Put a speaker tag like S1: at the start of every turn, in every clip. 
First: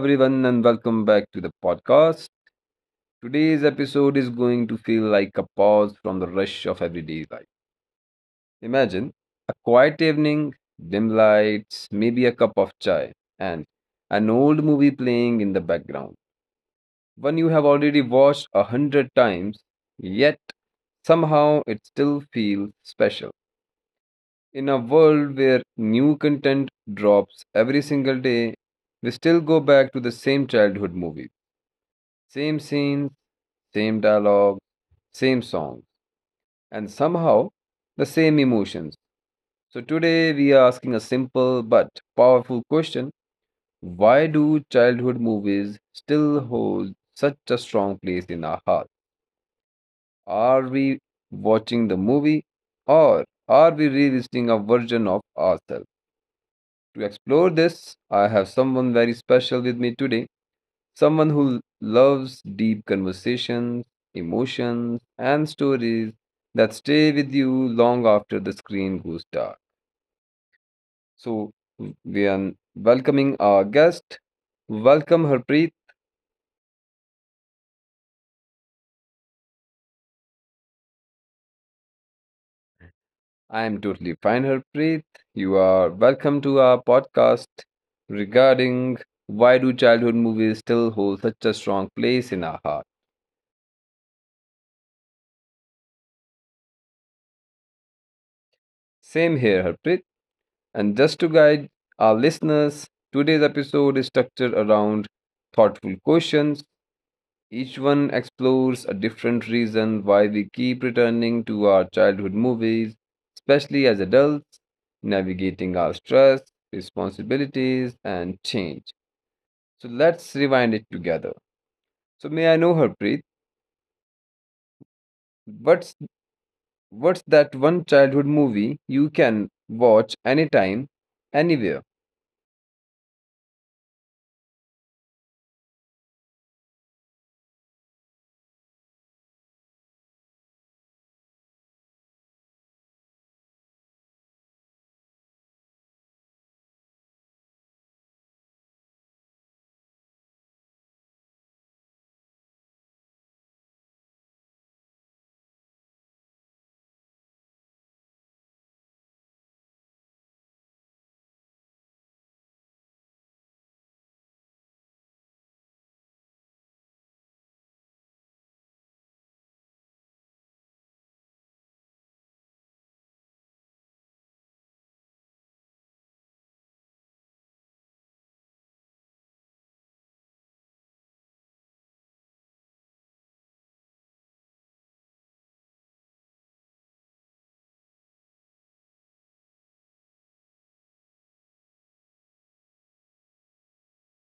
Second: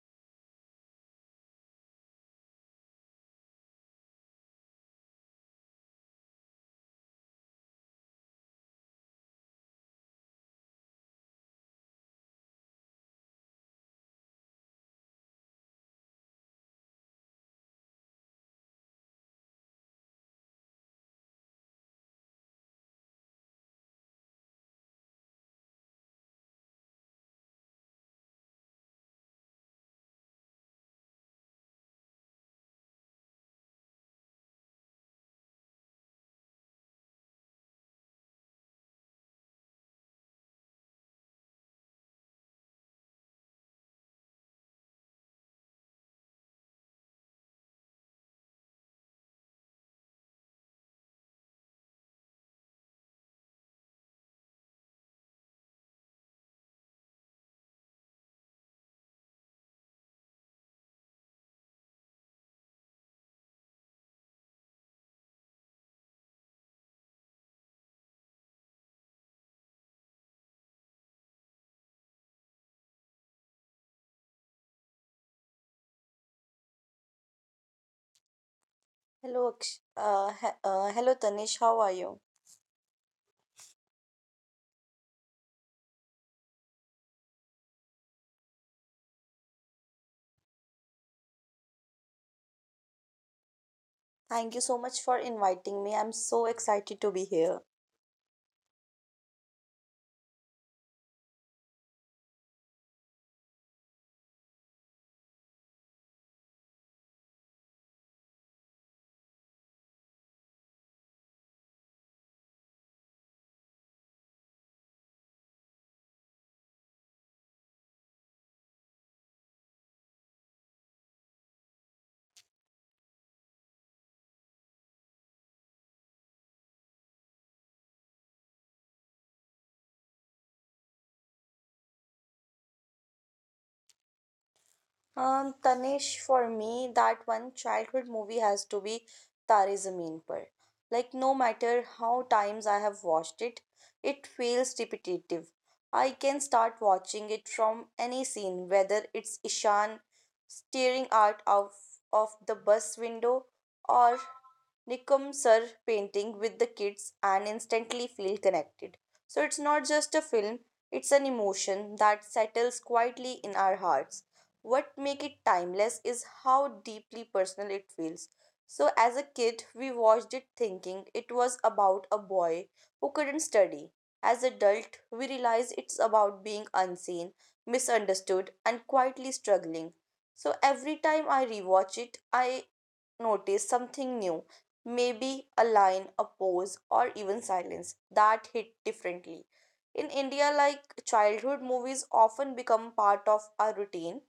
S1: everyone, and welcome back to the podcast. Today's episode is going to feel like a pause from the rush of everyday life. Imagine a quiet evening, dim lights, maybe a cup of chai, and an old movie playing in the background. One you have already watched a hundred times, yet somehow it still feels special. In a world where new content drops every single day, we still go back to the same childhood movie, same scenes, same dialogue, same song, and somehow the same emotions. So today we are asking a simple but powerful question. Why do childhood movies still hold such a strong place in our heart? Are we watching the movie, or are we revisiting a version of ourselves? To explore this, I have someone very special with me today. Someone who loves deep conversations, emotions, and stories that stay with you long after the screen goes dark. So, we are welcoming our guest. Welcome, Harpreet.
S2: Hello, Aksh- he- hello Tanish, how are you?
S1: I am totally fine, Harpreet. You are welcome to our podcast regarding why do childhood movies still hold such a strong place in our heart.
S2: Thank you so much for inviting me. I'm so excited to be here.
S1: Same here, Harpreet. And just to guide our listeners, today's episode is structured around thoughtful questions. Each one explores a different reason why we keep returning to our childhood movies, especially as adults, navigating our stress, responsibilities, and change. So let's rewind it together. So may I know, Harpreet, what's what's that one childhood movie you can watch anytime, anywhere?
S2: Tanish, for me, that one childhood movie has to be Tare Zameen Par. Like, no matter how times I have watched it, it feels repetitive. I can start watching it from any scene, whether it's Ishan staring out of the bus window or Nikum sir painting with the kids and instantly feel connected. So it's not just a film, it's an emotion that settles quietly in our hearts. What make it timeless is how deeply personal it feels. So as a kid, we watched it thinking it was about a boy who couldn't study. As adult, we realize it's about being unseen, misunderstood, and quietly struggling. So every time I rewatch it, I notice something new, maybe a line, a pose, or even silence that hit differently. In India, like childhood movies often become part of our routine.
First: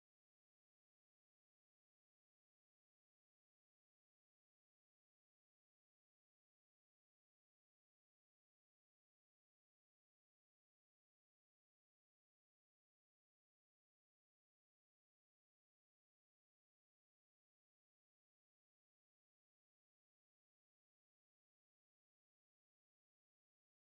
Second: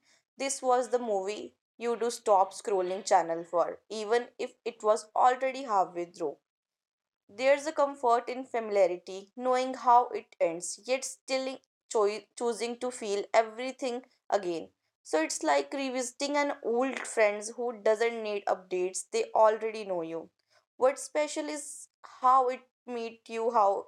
S2: This was the movie you do stop scrolling channel for, even if it was already halfway through. There's a comfort in familiarity, knowing how it ends, yet still choosing to feel everything again. So it's like revisiting an old friends who doesn't need updates, they already know you. What's special is how it meet you, how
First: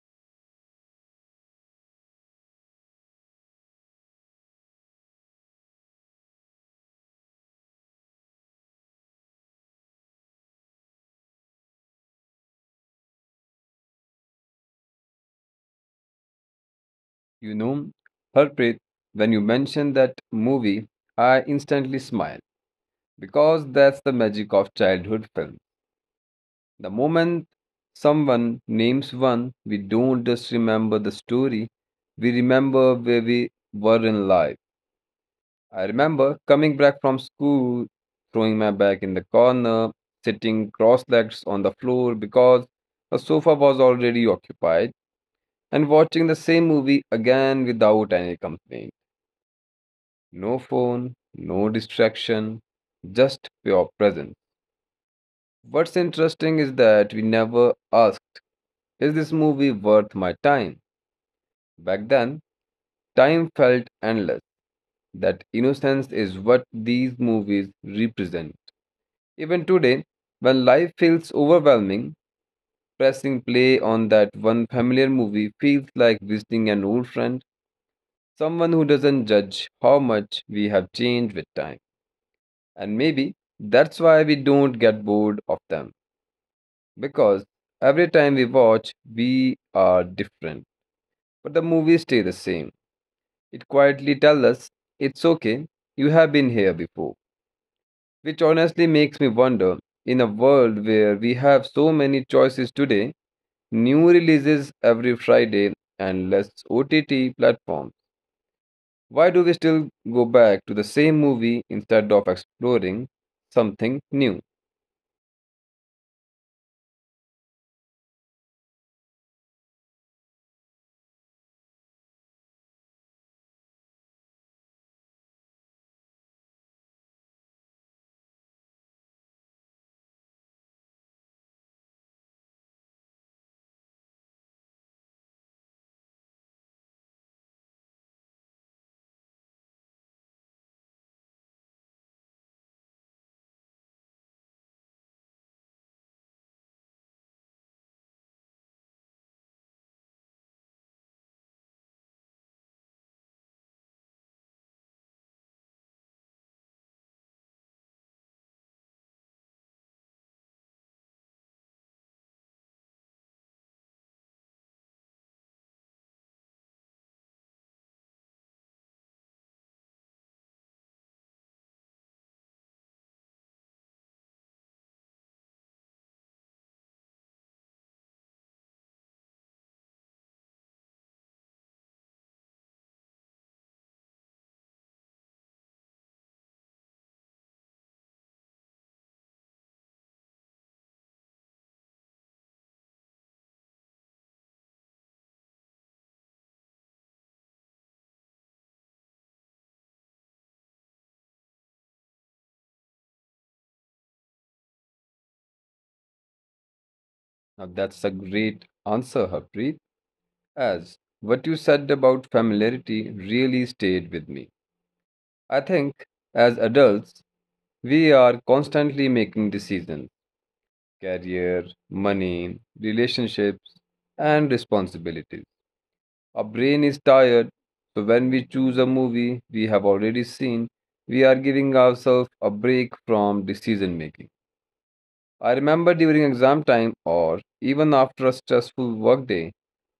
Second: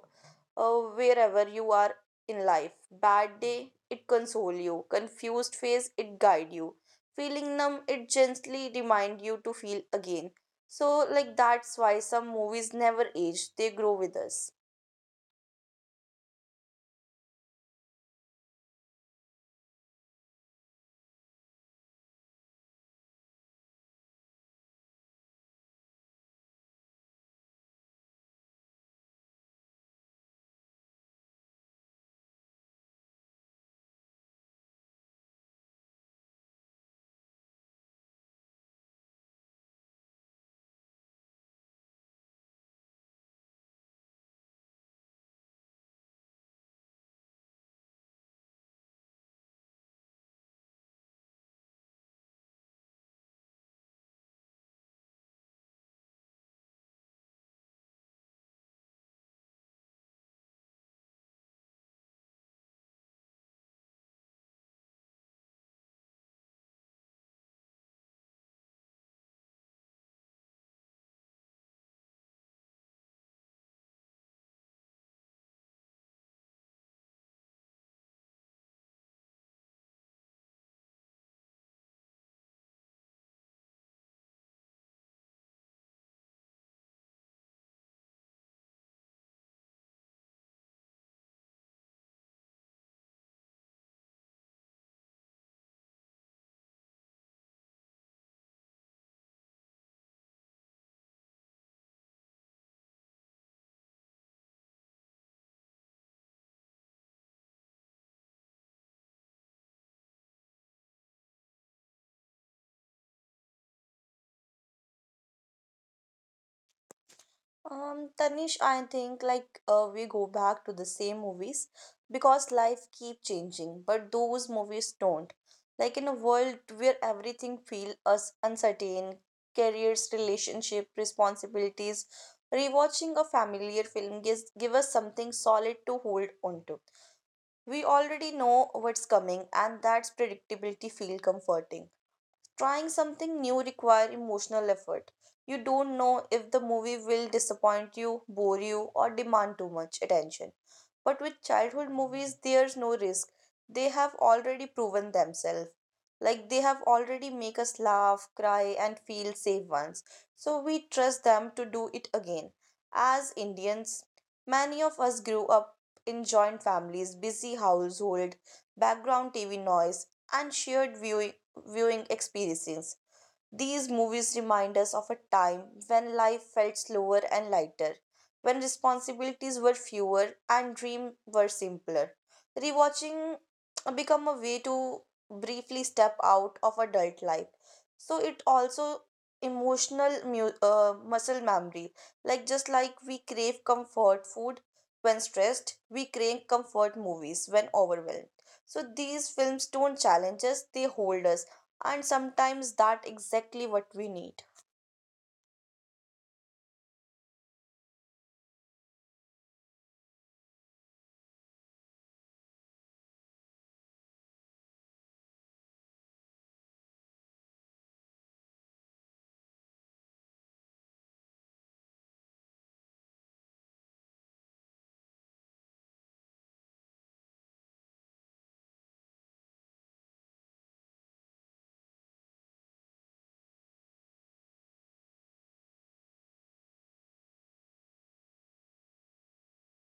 S2: wherever you are in life. Bad day, it console you. Confused face, it guide you. Feeling numb, it gently remind you to feel again. So, like, that's why some movies never age, they grow with us.
S1: You know, Harpreet, when you mentioned that movie, I instantly smiled because that's the magic of childhood film. The moment someone names one, we don't just remember the story, we remember where we were in life. I remember coming back from school, throwing my bag in the corner, sitting cross legged on the floor because the sofa was already occupied, and watching the same movie again without any company. No phone, no distraction, just pure presence. What's interesting is that we never asked, is this movie worth my time? Back then, time felt endless. That innocence is what these movies represent. Even today, when life feels overwhelming, pressing play on that one familiar movie feels like visiting an old friend, someone who doesn't judge how much we have changed with time. And maybe that's why we don't get bored of them. Because every time we watch, we are different. But the movies stay the same. It quietly tells us, it's okay, you have been here before. Which honestly makes me wonder, in a world where we have so many choices today, new releases every Friday, and less OTT platforms, why do we still go back to the same movie instead of exploring something new?
S2: Tanish, I think, like, we go back to the same movies because life keep changing, but those movies don't. Like, in a world where everything feels us uncertain, careers, relationship, responsibilities, rewatching a familiar film gives give us something solid to hold on to. We already know what's coming, and that's predictability feel comforting. Trying something new requires emotional effort. You don't know if the movie will disappoint you, bore you, or demand too much attention. But with childhood movies, there's no risk. They have already proven themselves. Like they have already make us laugh, cry, and feel safe once. So we trust them to do it again. As Indians, many of us grew up in joint families, busy household, background TV noise, and shared viewing experiences. These movies remind us of a time when life felt slower and lighter, when responsibilities were fewer and dreams were simpler. Rewatching become a way to briefly step out of adult life. So it also emotional muscle memory. Like just like we crave comfort food when stressed, we crave comfort movies when overwhelmed. So these films don't challenge us, they hold us, and sometimes that exactly what we need.
S1: Now, that's a great answer, Harpreet. As what you said about familiarity really stayed with me. I think as adults, we are constantly making decisions, career, money, relationships, and responsibilities. Our brain is tired, so when we choose a movie we have already seen, we are giving ourselves a break from decision making. I remember during exam time or even after a stressful workday.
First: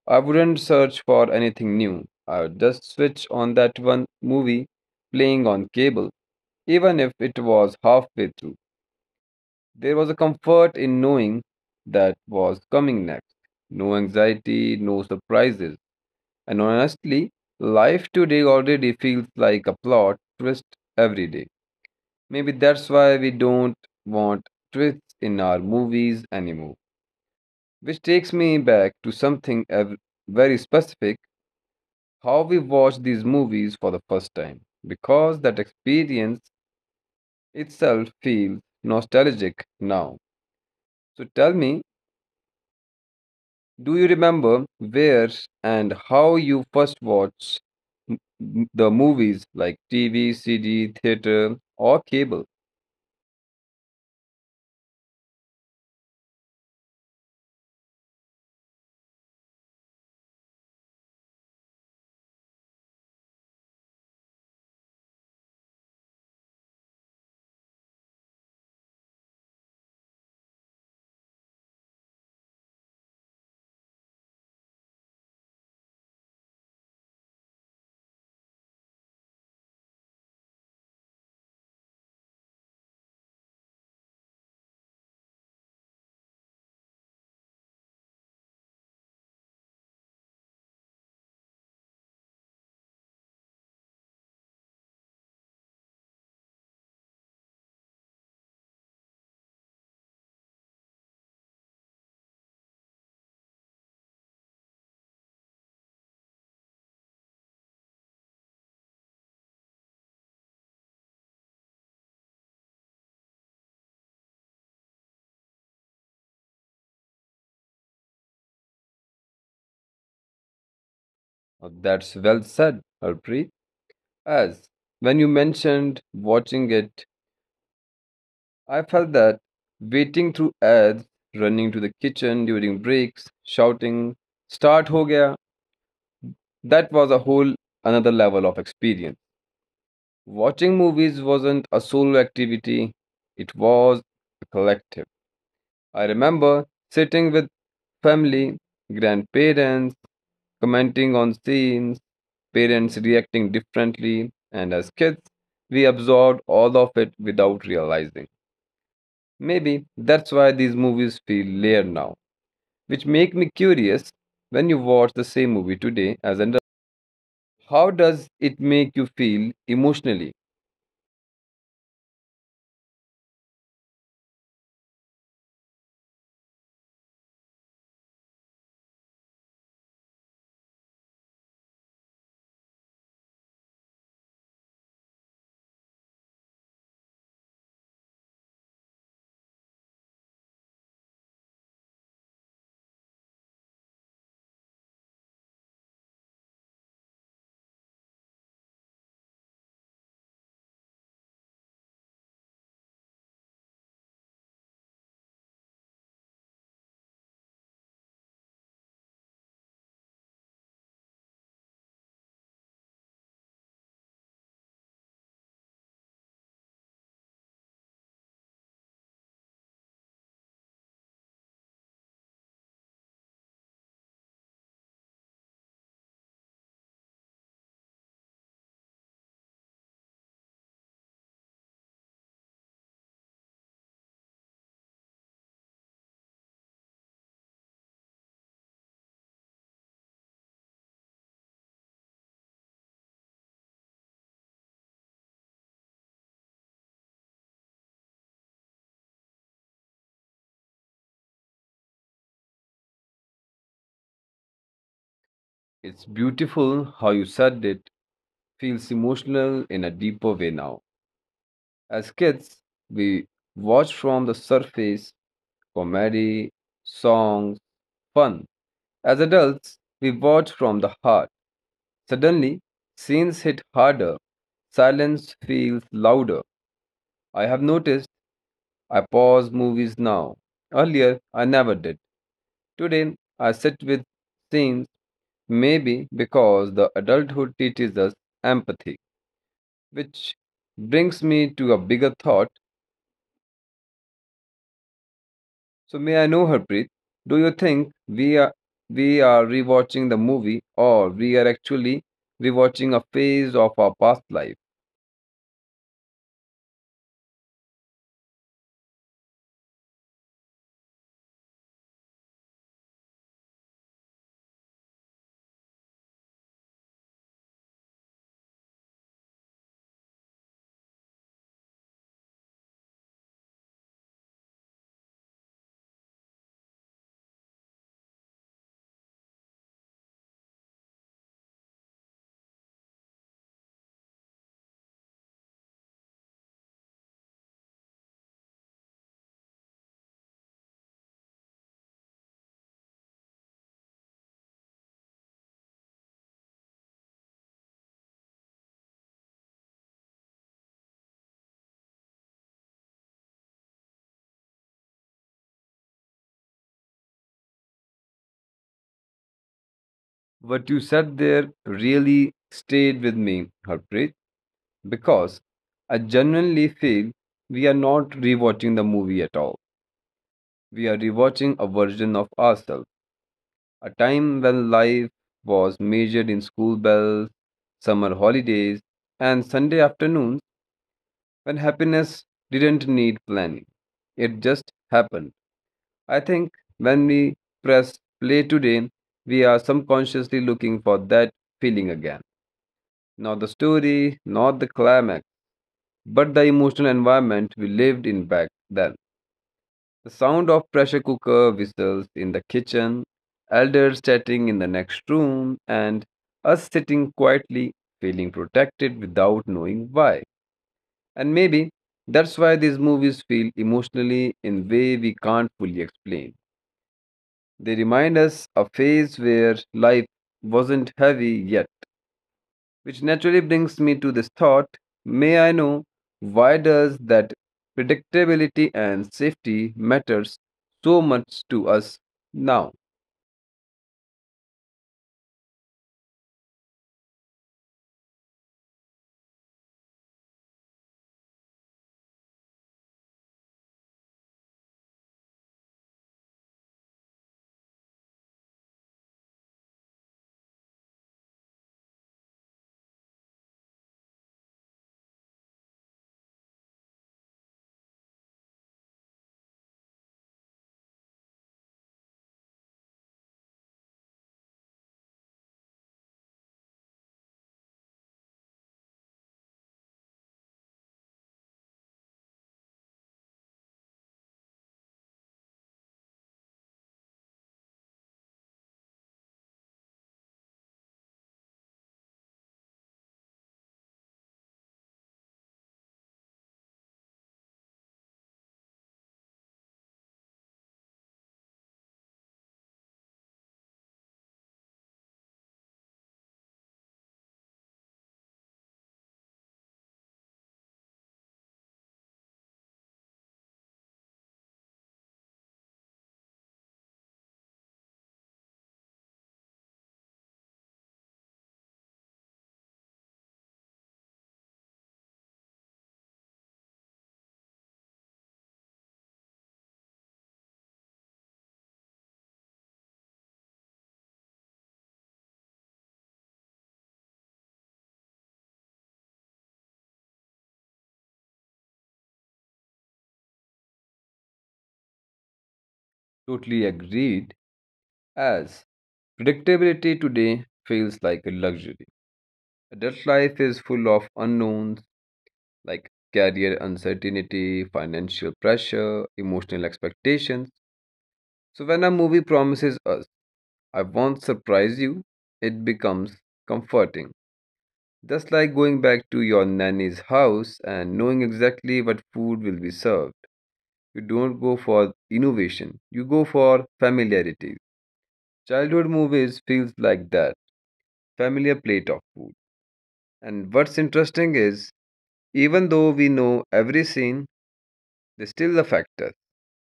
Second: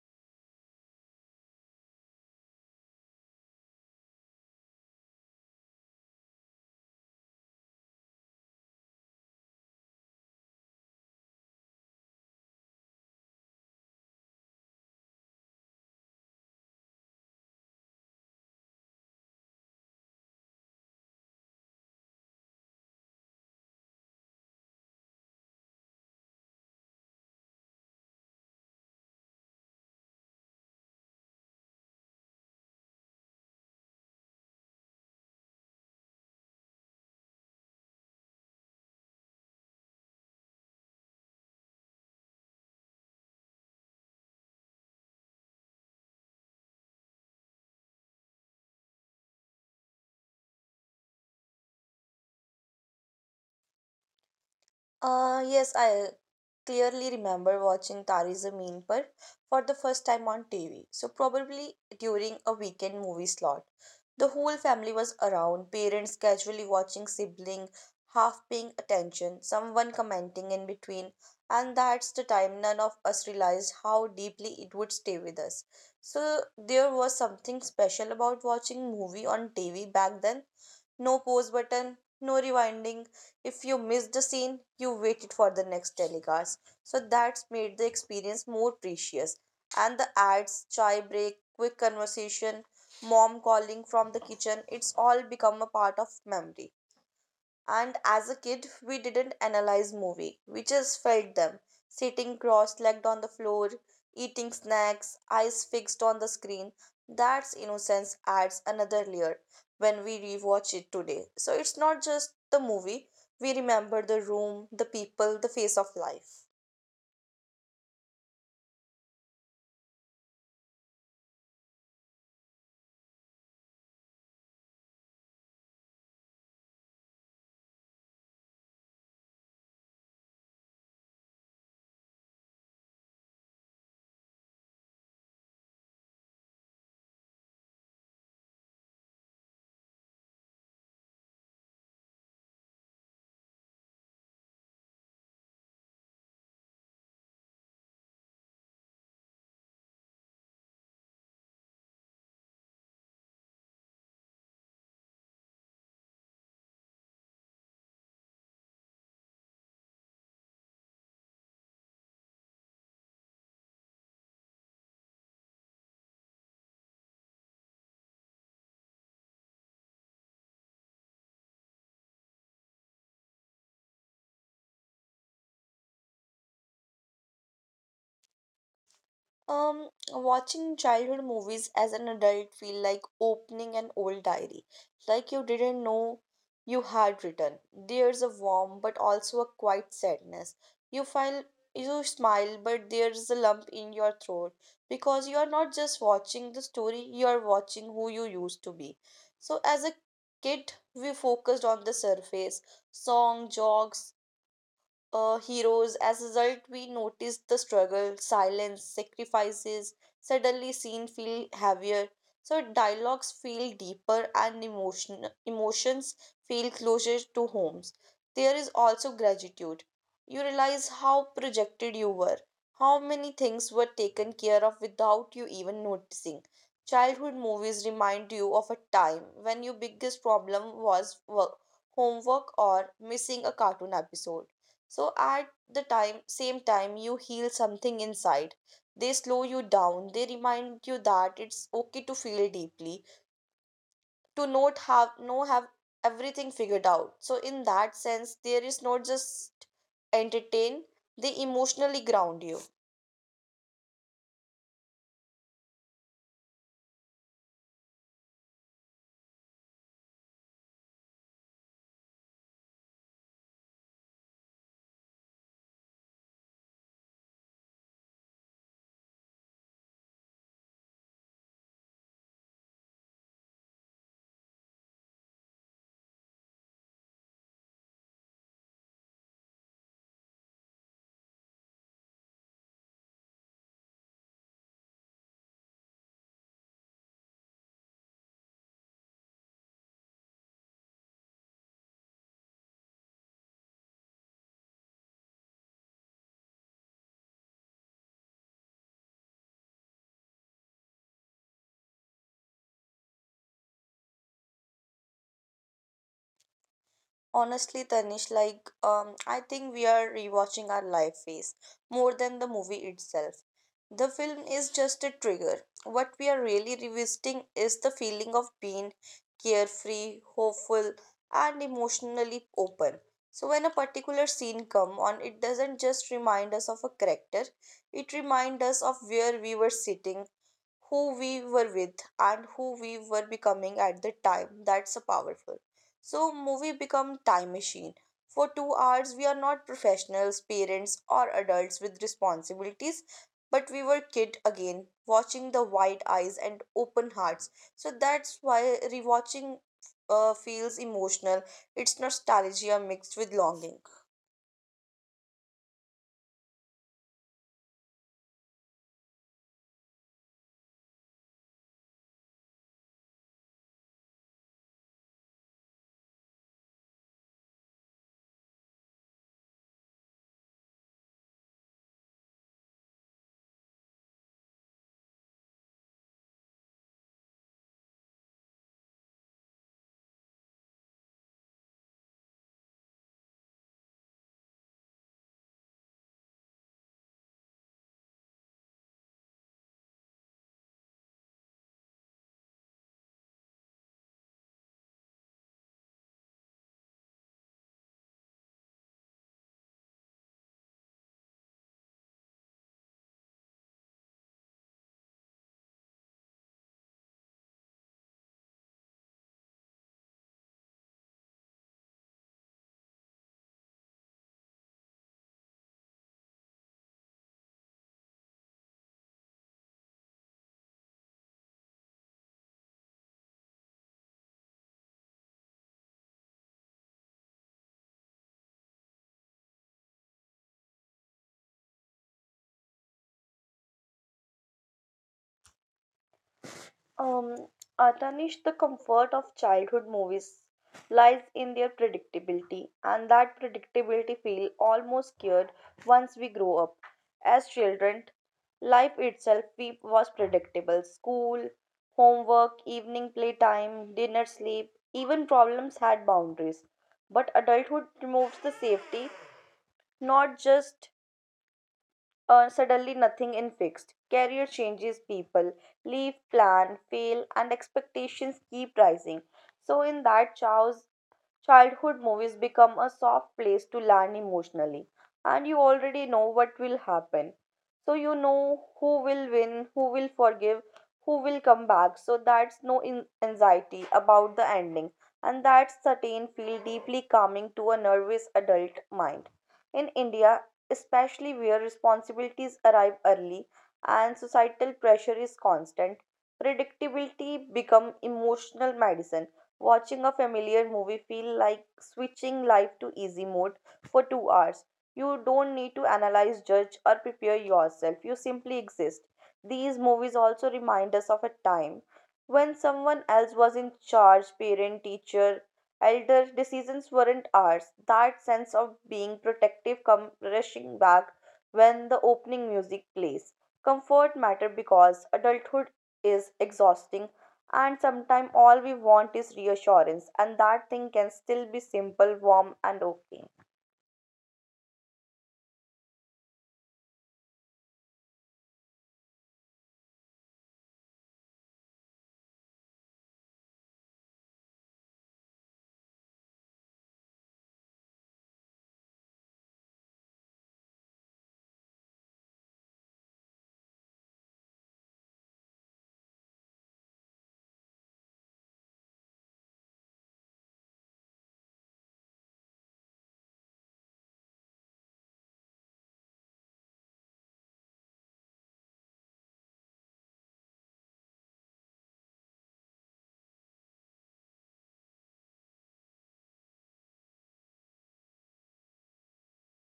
S1: I wouldn't search for anything new. I would just switch on that one movie playing on cable, even if it was halfway through. There was a comfort in knowing that was coming next. No anxiety, no surprises. And honestly, life today already feels like a plot twist every day. Maybe that's why we don't want twists in our movies anymore. Which takes me back to something very specific, how we watch these movies for the first time, because that experience itself feels nostalgic now. So tell me, do you remember where and how you first watched the movies, like TV, CD, theater, or cable?
S2: Yes, I clearly remember watching Tari Zameen Par for the first time on TV. So probably during a weekend movie slot. The whole family was around, parents casually watching sibling, half paying attention, someone commenting in between, and that's the time none of us realized how deeply it would stay with us. So there was something special about watching movie on TV back then. No pause button, no rewinding. If you missed a scene, you waited for the next telecast, so that's made the experience more precious. And the ads, chai break, quick conversation, mom calling from the kitchen, it's all become a part of memory. And as a kid, we didn't analyze movie. We just felt them, sitting cross-legged on the floor, eating snacks, eyes fixed on the screen. That's innocence adds another layer when we rewatch it today. So it's not just the movie, we remember the room, the people, the face of life.
S1: That's well said, Harpreet. As when you mentioned watching it, I felt that waiting through ads, running to the kitchen during breaks, shouting, Start ho gaya. That was a whole another level of experience. Watching movies wasn't a solo activity, it was a collective. I remember sitting with family, grandparents, commenting on scenes, parents reacting differently, and as kids, we absorbed all of it without realizing. Maybe that's why these movies feel layered now, which make me curious, when you watch the same movie today as an adult. How does it make you feel emotionally?
S2: Watching childhood movies as an adult feel like opening an old diary, like you didn't know you had written. There's a warm but also a quiet sadness. You feel you smile, but there's a lump in your throat because you are not just watching the story, you are watching who you used to be. So as a kid, we focused on the surface, song, jogs, heroes. As a result, we notice the struggle, silence, sacrifices. Suddenly, scene feel heavier. So dialogues feel deeper and emotions feel closer to homes. There is also gratitude. You realize how projected you were, how many things were taken care of without you even noticing. Childhood movies remind you of a time when your biggest problem was work, homework, or missing a cartoon episode. So at the time same time, you heal something inside. They slow you down, they remind you that it's okay to feel deeply, to not have no have everything figured out. So in that sense, there is not just entertain, they emotionally ground you.
S1: It's beautiful how you said it. Feels emotional in a deeper way now. As kids, we watch from the surface, comedy, songs, fun. As adults, we watch from the heart. Suddenly, scenes hit harder. Silence feels louder. I have noticed I pause movies now. Earlier, I never did. Today, I sit with scenes, maybe because the adulthood teaches us empathy. Which brings me to a bigger thought. So may I know, Harpreet, do you think we are rewatching the movie or we are actually rewatching a phase of our past life?
S2: Honestly, Tanish, like I think we are rewatching our life phase more than the movie itself. The film is just a trigger. What we are really revisiting is the feeling of being carefree, hopeful, and emotionally open. So when a particular scene come on, it doesn't just remind us of a character; it reminds us of where we were sitting, who we were with, and who we were becoming at the time. That's a powerful. So movie become time machine. For 2 hours, we are not professionals, parents, or adults with responsibilities, but we were kid again, watching the wide eyes and open hearts. So that's why rewatching feels emotional. It's nostalgia mixed with longing.
S1: What you said there really stayed with me, Harpreet, because I genuinely feel we are not rewatching the movie at all. We are rewatching a version of ourselves, a time when life was measured in school bells, summer holidays, and Sunday afternoons, when happiness didn't need planning. It just happened. I think when we press play today, we are subconsciously looking for that feeling again. Not the story, not the climax, but the emotional environment we lived in back then. The sound of pressure cooker whistles in the kitchen, elders chatting in the next room, and us sitting quietly, feeling protected without knowing why. And maybe that's why these movies feel emotionally in way we can't fully explain. They remind us a phase where life wasn't heavy yet, which naturally brings me to this thought, may I know why does that predictability and safety matters so much to us now?
S2: Um, Atanish, the comfort of childhood movies lies in their predictability, and that predictability feel almost cured once we grow up. As children, life itself was predictable. School, homework, evening playtime, dinner sleep, even problems had boundaries. But adulthood removes the safety, not just suddenly nothing in fixed. Career changes people, leave, plan, fail, and expectations keep rising. So, in that chaos, childhood movies become a soft place to land emotionally, and you already know what will happen. So you know who will win, who will forgive, who will come back. So that's no anxiety about the ending, and that certain feel deeply calming to a nervous adult mind. In India, especially where responsibilities arrive early and societal pressure is constant, predictability become emotional medicine. Watching a familiar movie feel like switching life to easy mode for 2 hours. You don't need to analyze, judge, or prepare yourself. You simply exist. These movies also remind us of a time when someone else was in charge, parent, teacher, elder, decisions weren't ours. That sense of being protective come rushing back when the opening music plays. Comfort matter because adulthood is exhausting, and sometimes all we want is reassurance and that thing can still be simple, warm, and okay.
S1: Totally agreed, as predictability today feels like a luxury. Adult life is full of unknowns, like career uncertainty, financial pressure, emotional expectations. So when a movie promises us, I won't surprise you, it becomes comforting. Just like going back to your nanny's house and knowing exactly what food will be served. You don't go for innovation, you go for familiarity. Childhood movies feels like that, familiar plate of food. And what's interesting is, even though we know every scene, they still affect us,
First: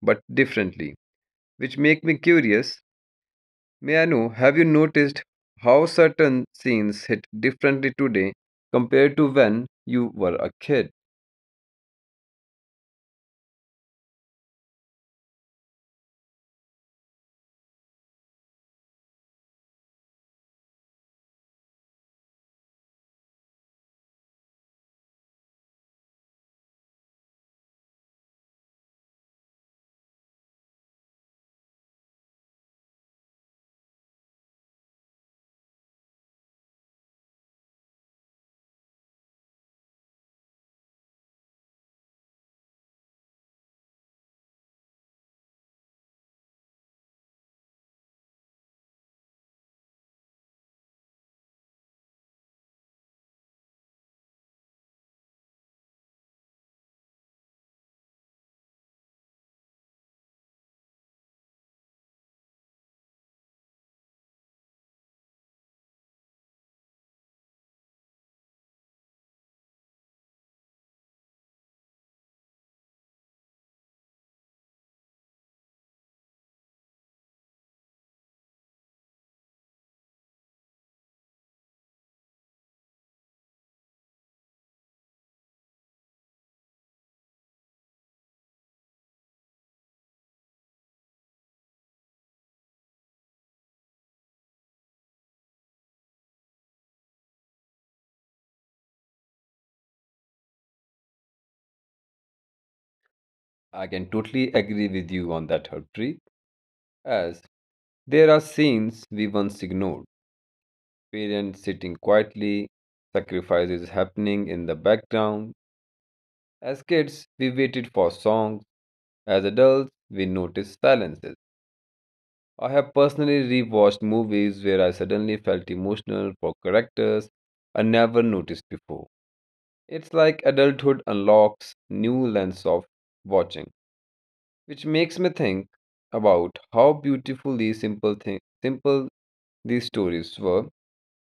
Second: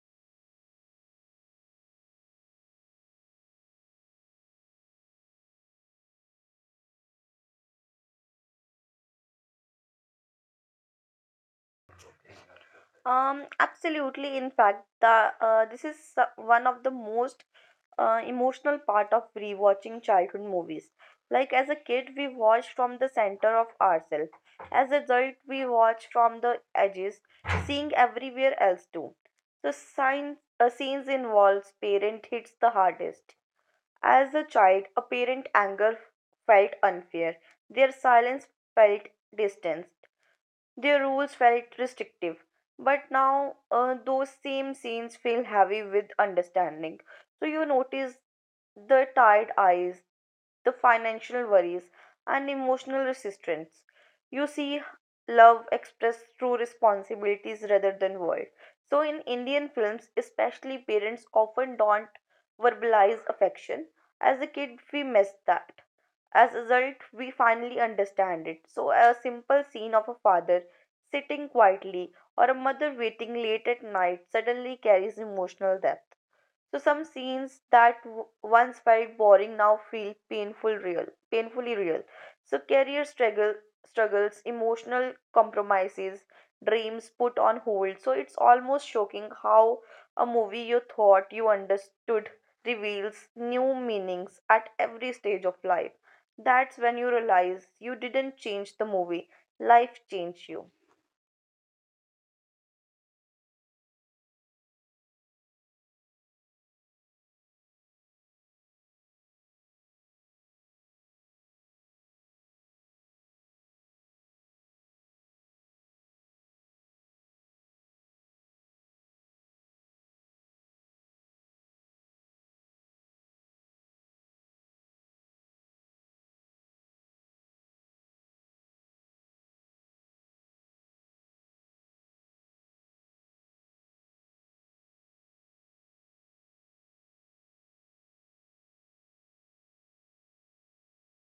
S1: but differently. Which make me curious. May I know, have you noticed how certain scenes hit differently today compared to when you were a kid?
S2: Absolutely, in fact, the this is one of the most emotional part of rewatching childhood movies. Like as a kid, we watch from the center of ourselves. As adult, we watch from the edges, seeing everywhere else too. The scenes involves parent hits the hardest. As a child, a parent's anger felt unfair. Their silence felt distance. Their rules felt restrictive, but now those same scenes feel heavy with understanding. So you notice the tired eyes, the financial worries, and emotional resistance. You see love expressed through responsibilities rather than words. So, in Indian films, especially, parents often don't verbalize affection. As a kid, we miss that. As a result, we finally understand it. So, a simple scene of a father sitting quietly, or a mother waiting late at night suddenly carries emotional depth. So some scenes that once felt boring now feel painfully real. So career struggles, emotional compromises, dreams put on hold. So it's almost shocking how a movie you thought you understood reveals new meanings at every stage of life. That's when you realize you didn't change the movie, life changed you.
S1: I can totally agree with you on that, Harpreet, as there are scenes we once ignored. Parents sitting quietly, sacrifices happening in the background. As kids, we waited for songs. As adults, we noticed silences. I have personally rewatched movies where I suddenly felt emotional for characters I never noticed before. It's like adulthood unlocks new lens of watching, which makes me think about how beautiful these simple these stories were.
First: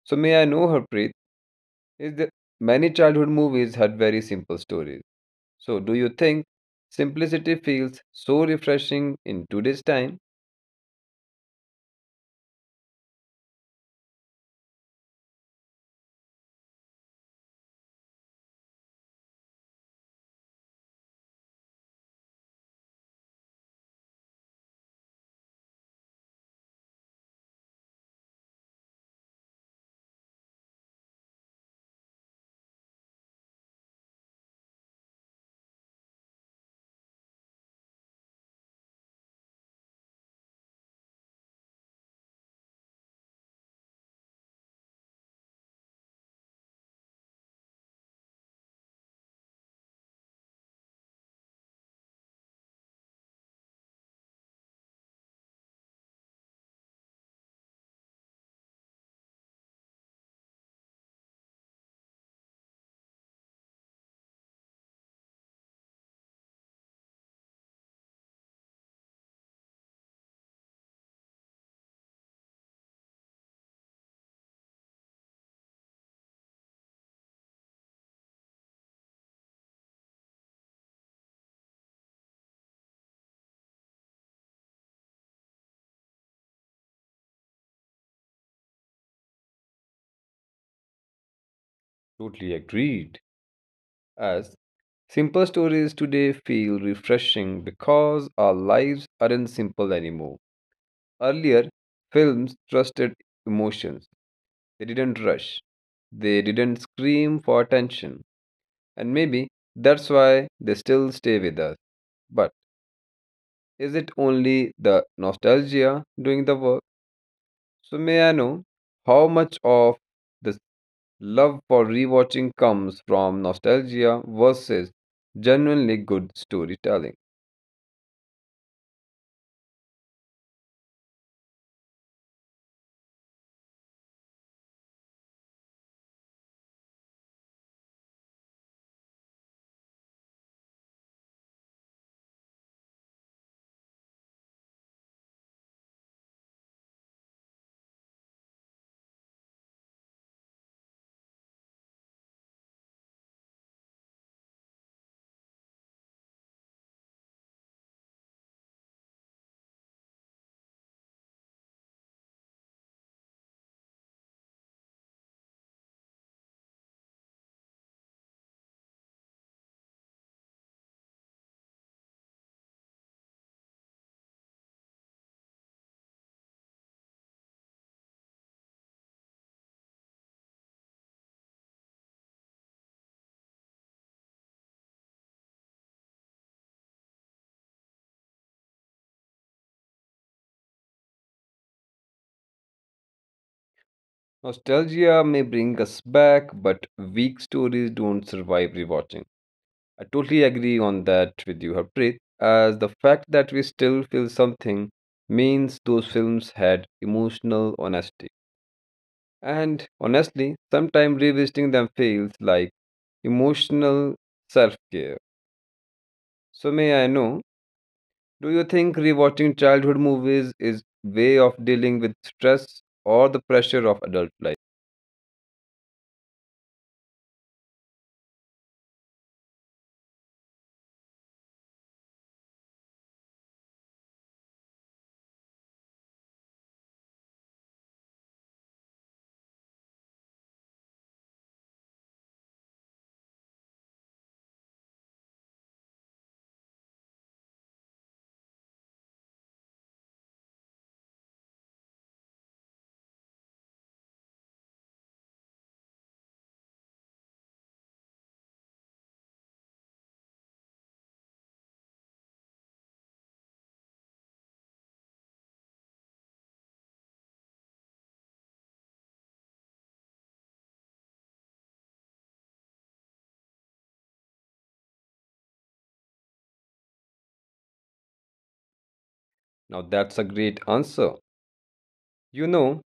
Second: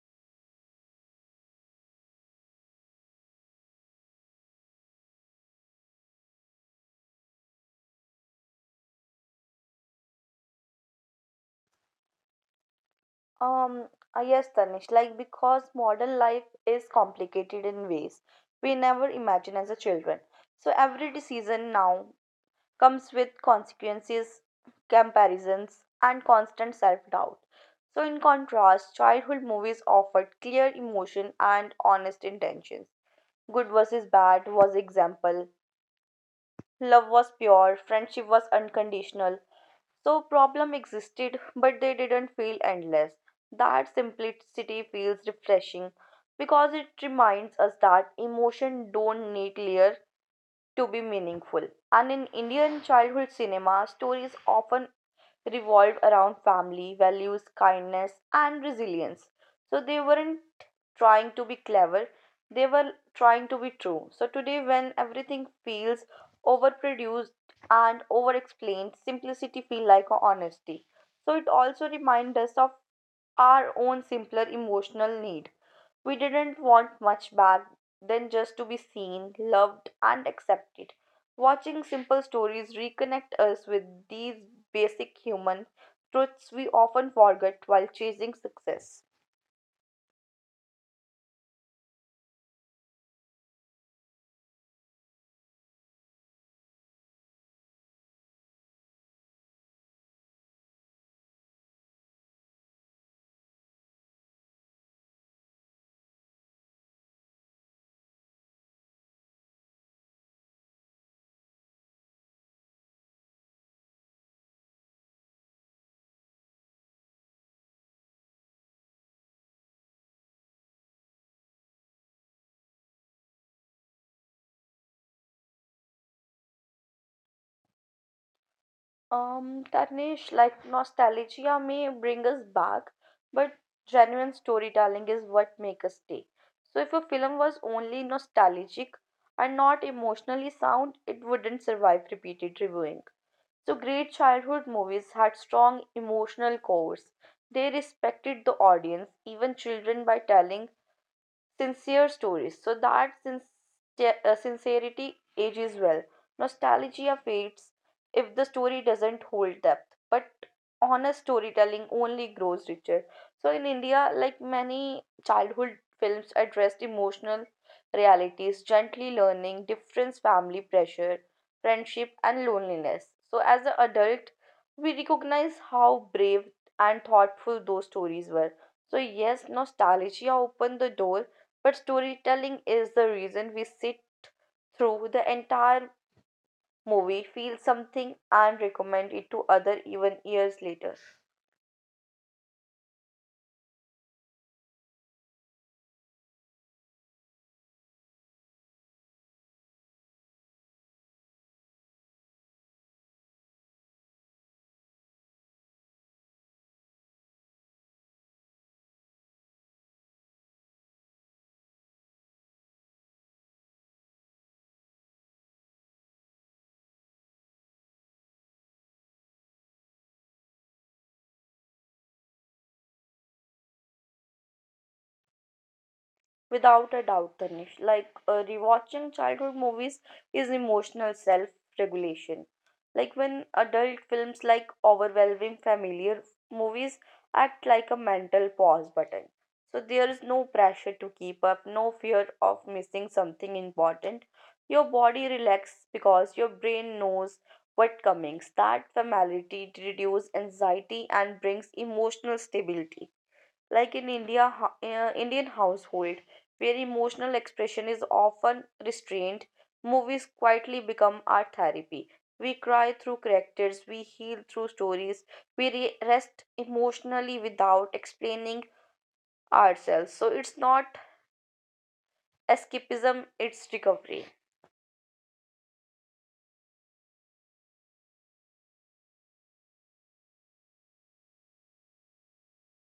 S1: So may I know, Harpreet, is that many childhood movies had very simple stories. So do you think simplicity feels so refreshing in today's time?
S2: Um, yes, Tanish, like because modern life is complicated in ways we never imagined as a children. So every decision now comes with consequences, comparisons, and constant self-doubt. So in contrast, childhood movies offered clear emotion and honest intentions. Good versus bad was example. Love was pure, friendship was unconditional, so problem existed, but they didn't feel endless. That simplicity feels refreshing because it reminds us that emotion don't need layer to be meaningful. And in Indian childhood cinema, stories often revolved around family, values, kindness, and resilience. So they weren't trying to be clever, they were trying to be true. So today, when everything feels overproduced and overexplained, simplicity feels like honesty. So it also reminds us of our own simpler emotional need. We didn't want much back than just to be seen, loved, and accepted. Watching simple stories reconnect us with these basic human truths we often forget while chasing success.
S1: Totally agreed. As simple stories today feel refreshing because our lives aren't simple anymore. Earlier, films trusted emotions. They didn't rush. They didn't scream for attention. And maybe that's why they still stay with us. But is it only the nostalgia doing the work? So may I know how much of this love for rewatching comes from nostalgia versus genuinely good storytelling?
S2: Tarnish, like nostalgia may bring us back, but genuine storytelling is what makes us stay. So, if a film was only nostalgic and not emotionally sound, it wouldn't survive repeated reviewing. So, great childhood movies had strong emotional cores. They respected the audience, even children, by telling sincere stories. So that sincerity ages well. Nostalgia fades if the story doesn't hold depth, but honest storytelling only grows richer. So in India, like many childhood films addressed emotional realities, gently learning, difference, family pressure, friendship, and loneliness. So as an adult, we recognize how brave and thoughtful those stories were. So yes, nostalgia opened the door but storytelling is the reason we sit through the entire movie, feel something, and recommend it to other even years later.
S1: Nostalgia may bring us back, but weak stories don't survive rewatching. I totally agree on that with you, Harpreet, as the fact that we still feel something means those films had emotional honesty. And honestly, sometimes revisiting them feels like emotional self care. So, may I know, do you think rewatching childhood movies is way of dealing with stress or the pressure of adult life?
S2: Without a doubt, Tanish. Like rewatching childhood movies is emotional self regulation. Like when adult films like overwhelming, familiar movies act like a mental pause button. So there is no pressure to keep up, no fear of missing something important. Your body relaxes because your brain knows what coming. That familiarity reduces anxiety and brings emotional stability. Like in India, Indian household, where emotional expression is often restrained, movies quietly become art therapy. We cry through characters, we heal through stories, we rest emotionally without explaining ourselves. So it's not escapism, it's recovery.
S1: Now, that's a great answer. You know,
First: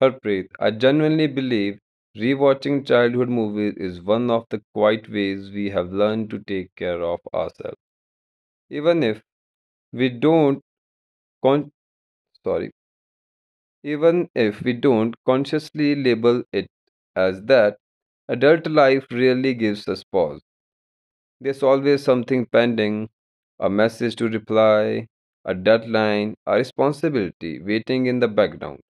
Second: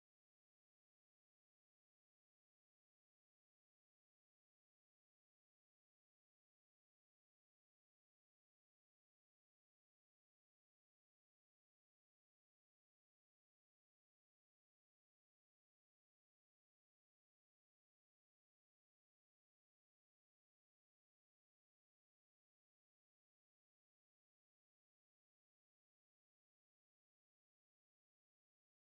S1: Harpreet, I genuinely believe rewatching childhood movies is one of the quiet ways we have learned to take care of ourselves. Even if we don't con- sorry, even if we don't consciously label it as that, adult life really gives us pause. There's always something pending, a message to reply, a deadline, a responsibility waiting in the background.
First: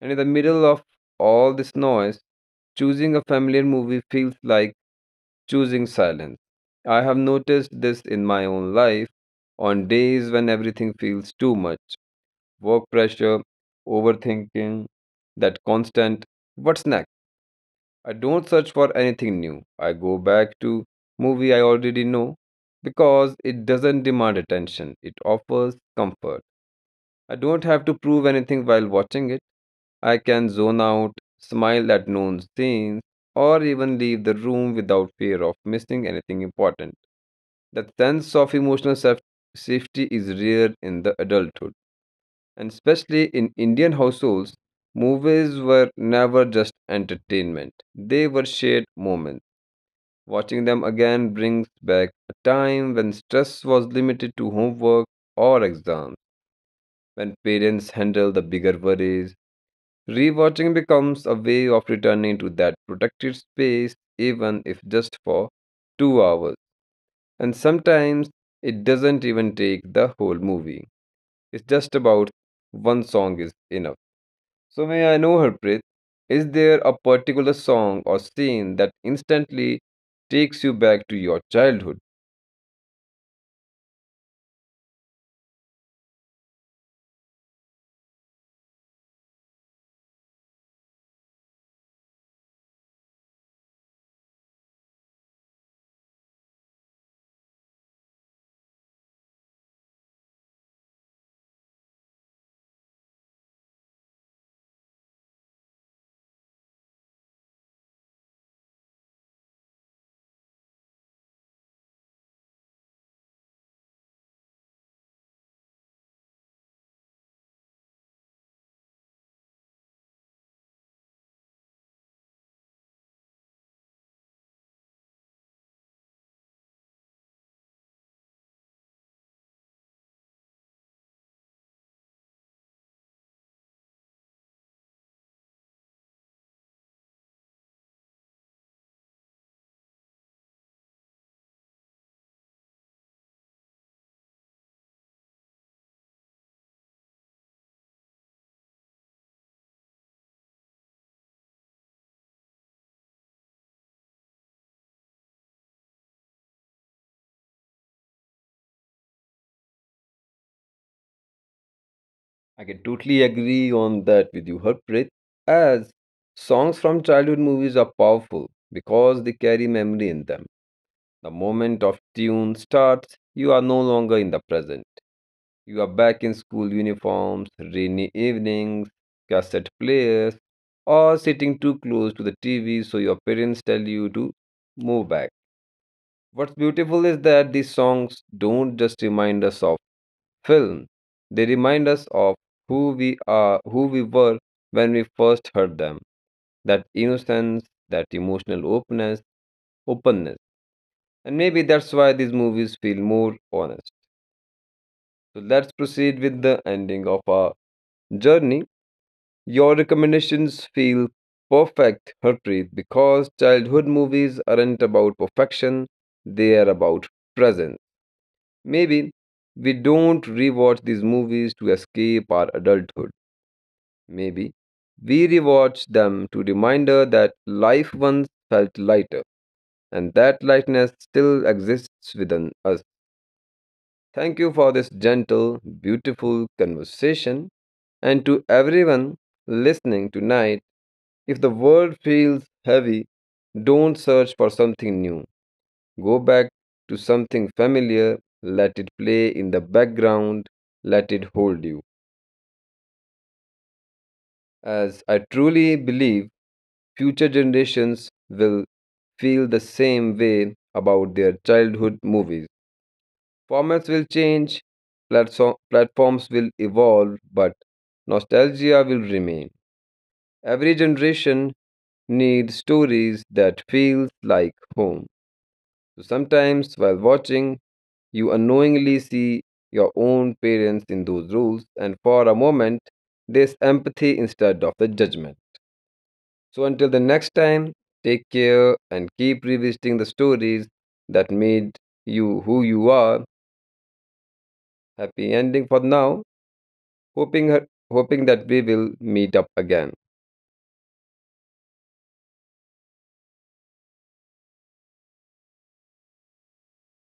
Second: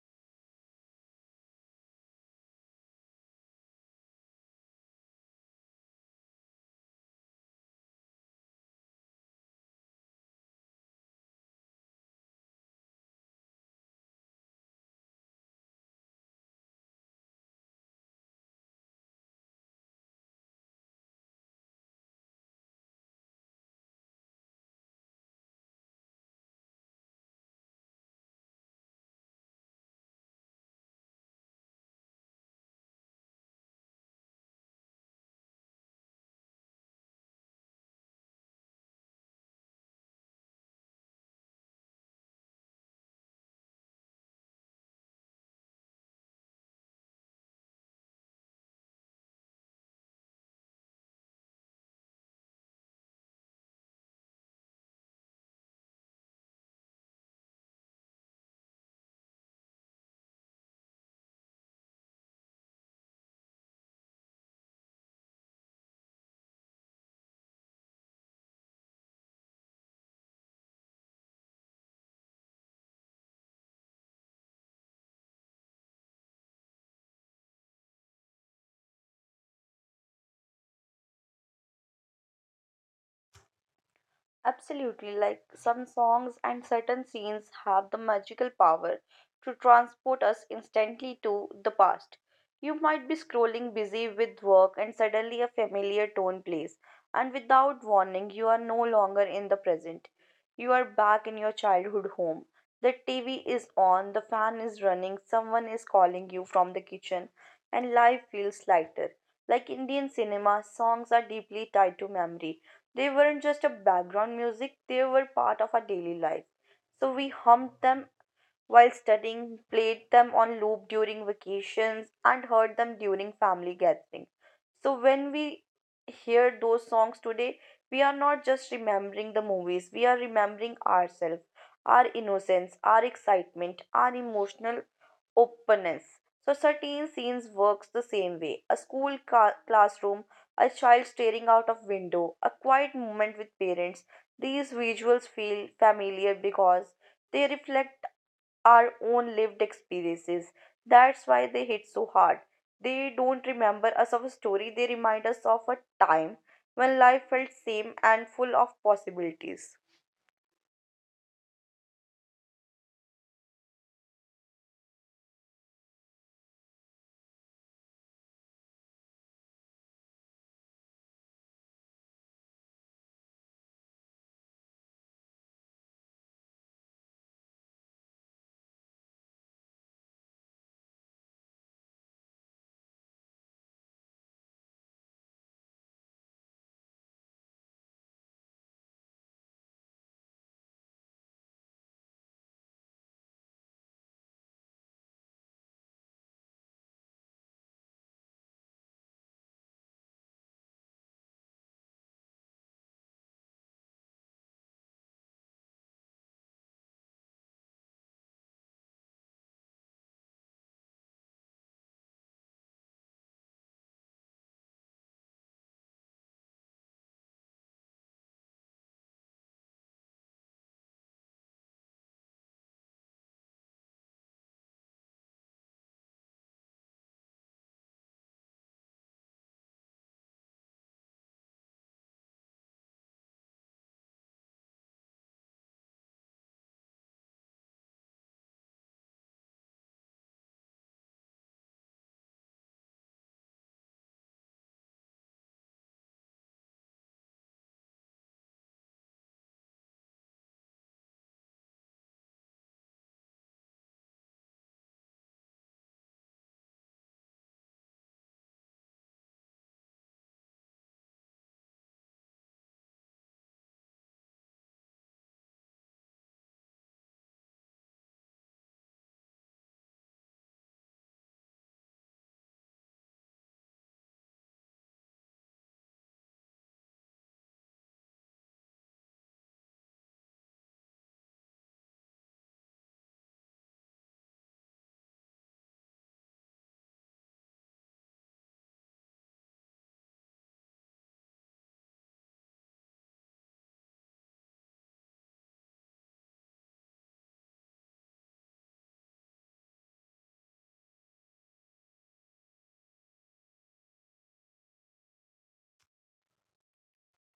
S1: And in the middle of all this noise, choosing a familiar movie feels like choosing silence. I have noticed this in my own life, on days when everything feels too much, work pressure, overthinking, that constant what's next. I don't search for anything new. I go back to movie I already know because it doesn't demand attention. It offers comfort. I don't have to prove anything while watching it. I can zone out, smile at known scenes, or even leave the room without fear of missing anything important. That sense of emotional safety is rare in the adulthood, and especially in Indian households, movies were never just entertainment. They were shared moments. Watching them again brings back a time when stress was limited to homework or exams, when parents handled the bigger worries. Rewatching becomes a way of returning to that protected space, even if just for 2 hours. And sometimes it doesn't even take the whole movie, it's just about one song is enough. So, may I know, Harpreet, is there a particular song or scene that instantly takes you back to your childhood?
S2: Absolutely, like some songs and certain scenes have the magical power to transport us instantly to the past. You might be scrolling busy with work and suddenly a familiar tone plays, and without warning, you are no longer in the present. You are back in your childhood home. The TV is on, the fan is running, someone is calling you from the kitchen, and life feels lighter. Like Indian cinema, songs are deeply tied to memory. They weren't just a background music, they were part of our daily life. So we hummed them while studying, played them on loop during vacations, and heard them during family gatherings. So, when we hear those songs today, we are not just remembering the movies, we are remembering ourselves, our innocence, our excitement, our emotional openness. So, certain scenes works the same way. A school classroom, a child staring out of window, a quiet moment with parents. These visuals feel familiar because they reflect our own lived experiences. That's why they hit so hard. They don't remember us of a story, they remind us of a time when life felt same and full of possibilities.
S1: I can totally agree on that with you, Harpreet, as songs from childhood movies are powerful because they carry memory in them. The moment of tune starts, you are no longer in the present. You are back in school uniforms, rainy evenings, cassette players, or sitting too close to the TV so your parents tell you to move back. What's beautiful is that these songs don't just remind us of film, they remind us of who we are, who we were when we first heard them. That innocence, that emotional openness. And maybe that's why these movies feel more honest. So let's proceed with the ending of our journey. Your recommendations feel perfect, Harpreet, because childhood movies aren't about perfection, they are about presence. Maybe we don't rewatch these movies to escape our adulthood. Maybe we rewatch them to reminder that life once felt lighter and that lightness still exists within us. Thank you for this gentle, beautiful conversation. And to everyone listening tonight, if the world feels heavy, don't search for something new. Go back to something familiar, let it play in the background, let it hold you. As I truly believe, future generations will feel the same way about their childhood movies. Formats will change, platforms will evolve, but nostalgia will remain. Every generation need stories that feels like home. So sometimes while watching, you unknowingly see your own parents in those roles, and for a moment, there's empathy instead of the judgment. So until the next time, take care and keep revisiting the stories that made you who you are. Happy ending for now. Hoping hoping that we will meet up again.